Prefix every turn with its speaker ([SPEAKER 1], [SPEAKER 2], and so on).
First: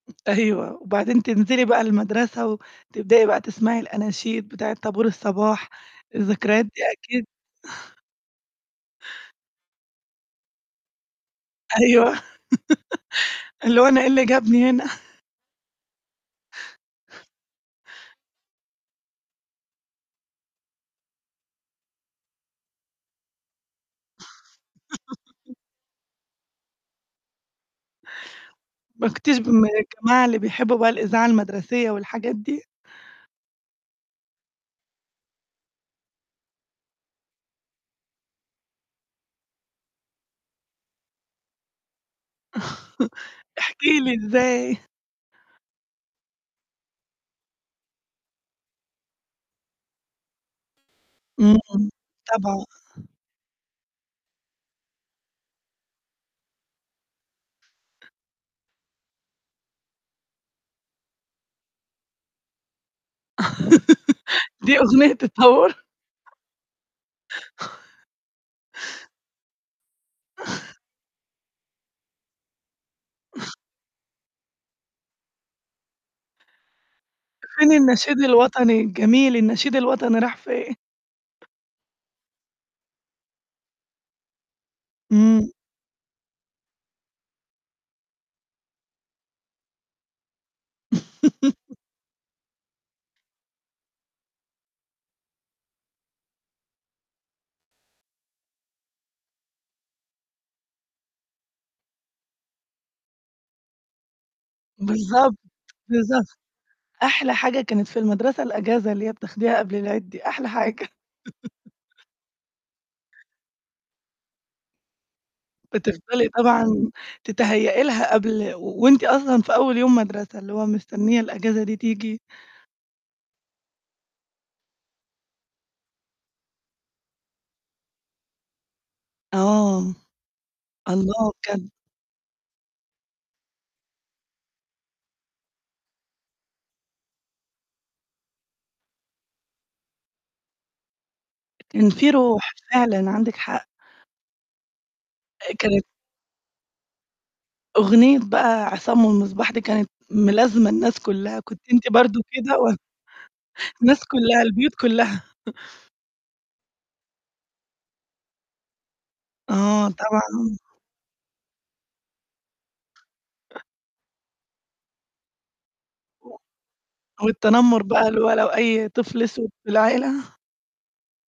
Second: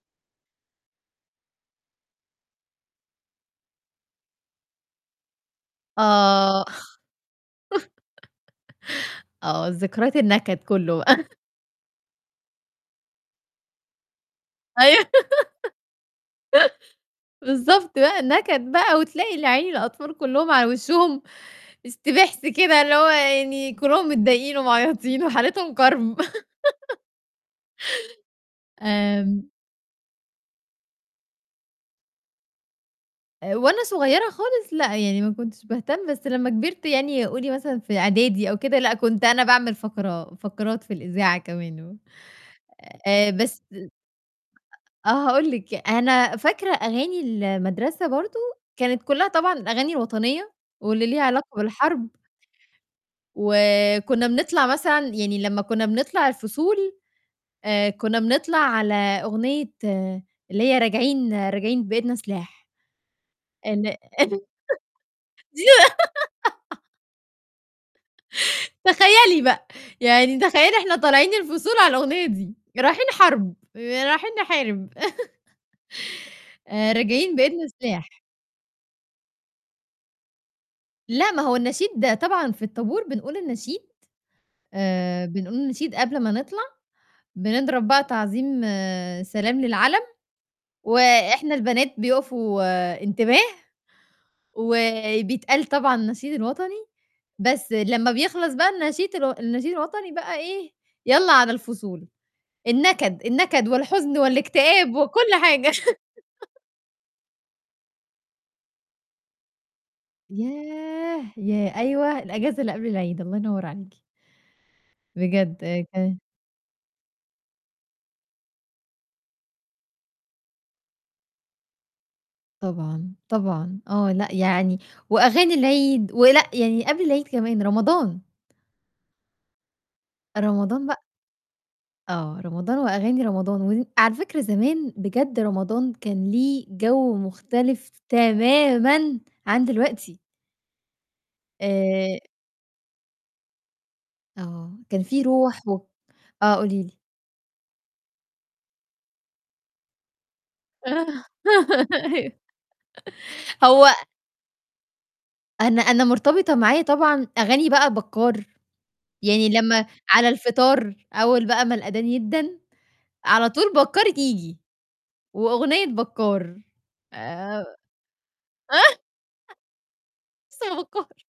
[SPEAKER 1] أيوه وبعدين تنزلي بقى المدرسة وتبدئي بقى تسمعي الأناشيد بتاعة طابور الصباح، الذكريات
[SPEAKER 2] آه.
[SPEAKER 1] دي أكيد
[SPEAKER 2] آه، الذكريات النكد كلّه بقى.
[SPEAKER 1] أيوه اللي هو أنا إيه اللي جابني هنا.
[SPEAKER 2] أيوه بالضبط بقى النكد بقى وتلاقي العيلة الأطفال كلّهم على وشهم استبحس كده اللي هو يعني كلّهم متضايقين ومعيطين وحالتهم كَرْب.
[SPEAKER 1] ما كنتيش
[SPEAKER 2] آمم.
[SPEAKER 1] من الجماعة اللي بيحبوا بقى الإذاعة المدرسية والحاجات دي؟
[SPEAKER 2] آآ، وأنا صغيرة خالص لأ يعني ما كنتش باهتم، بس لمّا كبرت يعني قولي مثلًا في إعدادي أو كده، لأ كنت أنا باعمل فقرة فقرات في الإذاعة كمان و آآ، بس
[SPEAKER 1] احكي لي إزاي؟
[SPEAKER 2] آه هاقول لِك، أنا فاكرة أغاني المدرسة برضه كانت كلّها طبعًا أغاني وطنية واللي ليها علاقة
[SPEAKER 1] امم
[SPEAKER 2] بالحرب.
[SPEAKER 1] طبعًا.
[SPEAKER 2] وكنا بنطلع مثلًا يعني لمّا كنا بنطلع الفصول آآ، كنا بنطلع على أغنية اللي هي راجعين، راجعين بإيدنا سلاح. إن
[SPEAKER 1] دي أغنية الطابور؟
[SPEAKER 2] [unintelligible] تخيّلي بقى، يعني تخيّلي إحنا طالعين الفصول على الأغنية دي رايحين حرب آآ، رايحين نحارب آآ، راجعين بإيدنا
[SPEAKER 1] فين
[SPEAKER 2] سلاح.
[SPEAKER 1] النشيد الوطني الجميل؟ النشيد الوطني راح فين؟
[SPEAKER 2] لأ، ما هو النشيد طبعًا في الطابور بنقول النشيد، آآ،
[SPEAKER 1] امم.
[SPEAKER 2] بنقول النشيد قبل ما نطلع، بنضرب بقى تعظيم سلام للعَلَم، وإحنا البنات بيقفوا انتباه، وبيتقال طبعًا النشيد الوطني، بس لمّا بيخلص بقى النشيد الو النشيد الوطني بقى إيه، يالّا على الفصول، النكد النكد والحزن والاكتئاب وكُل
[SPEAKER 1] بالضبط،
[SPEAKER 2] حاجة
[SPEAKER 1] بالضبط، أحلى حاجة كانت في المدرسة الأجازة اللي هي بتاخديها قبل العيد دي، أحلى حاجة.
[SPEAKER 2] ياه! ياه! أيوه الأجازة اللي قبل العيد، الله ينور عليكِ. بجد. [unintelligible]
[SPEAKER 1] بتفضلي طبعًا تتهيأ لها قبل وأنتِ أصلًا في أول يوم مدرسة، اللي هو مستنية الأجازة دي تيجي.
[SPEAKER 2] طبعًا، طبعًا آه لأ يعني، وأغاني العيد، ولأ يعني قبل العيد كمان، رمضان.
[SPEAKER 1] آه،
[SPEAKER 2] رمضان بق
[SPEAKER 1] الله بجد.
[SPEAKER 2] آه، رمضان وأغاني رمضان ودي على فكرة زمان بجد رمضان كان ليه جَوّ مختلف تمامًا عن دلوقتي.
[SPEAKER 1] كان في
[SPEAKER 2] آآ
[SPEAKER 1] روح، فعلًا عندِك حق.
[SPEAKER 2] آه، كان في
[SPEAKER 1] آآ،
[SPEAKER 2] رُوح و
[SPEAKER 1] كانت
[SPEAKER 2] آه، قولي لي.
[SPEAKER 1] أغنية بقى عصام والمصباح دي كانت ملازمة الناس كلّها كنتِ أنتِ برضه
[SPEAKER 2] أيوه
[SPEAKER 1] كده؟ و
[SPEAKER 2] هو
[SPEAKER 1] الناس كلّها، البيوت كلّها.
[SPEAKER 2] أنا أنا مرتبطة معايا طبعًا أغاني بقى بكّار، يعني لمّا
[SPEAKER 1] آه
[SPEAKER 2] على
[SPEAKER 1] طبعًا.
[SPEAKER 2] الفطار أول بقى ما الأدان يدَّن، على طول بكّار ييجي، وأغنية بكّار آآ
[SPEAKER 1] والتنمر بقى اللى هو لو أي طفل أسود في العيلة؟
[SPEAKER 2] [unintelligible]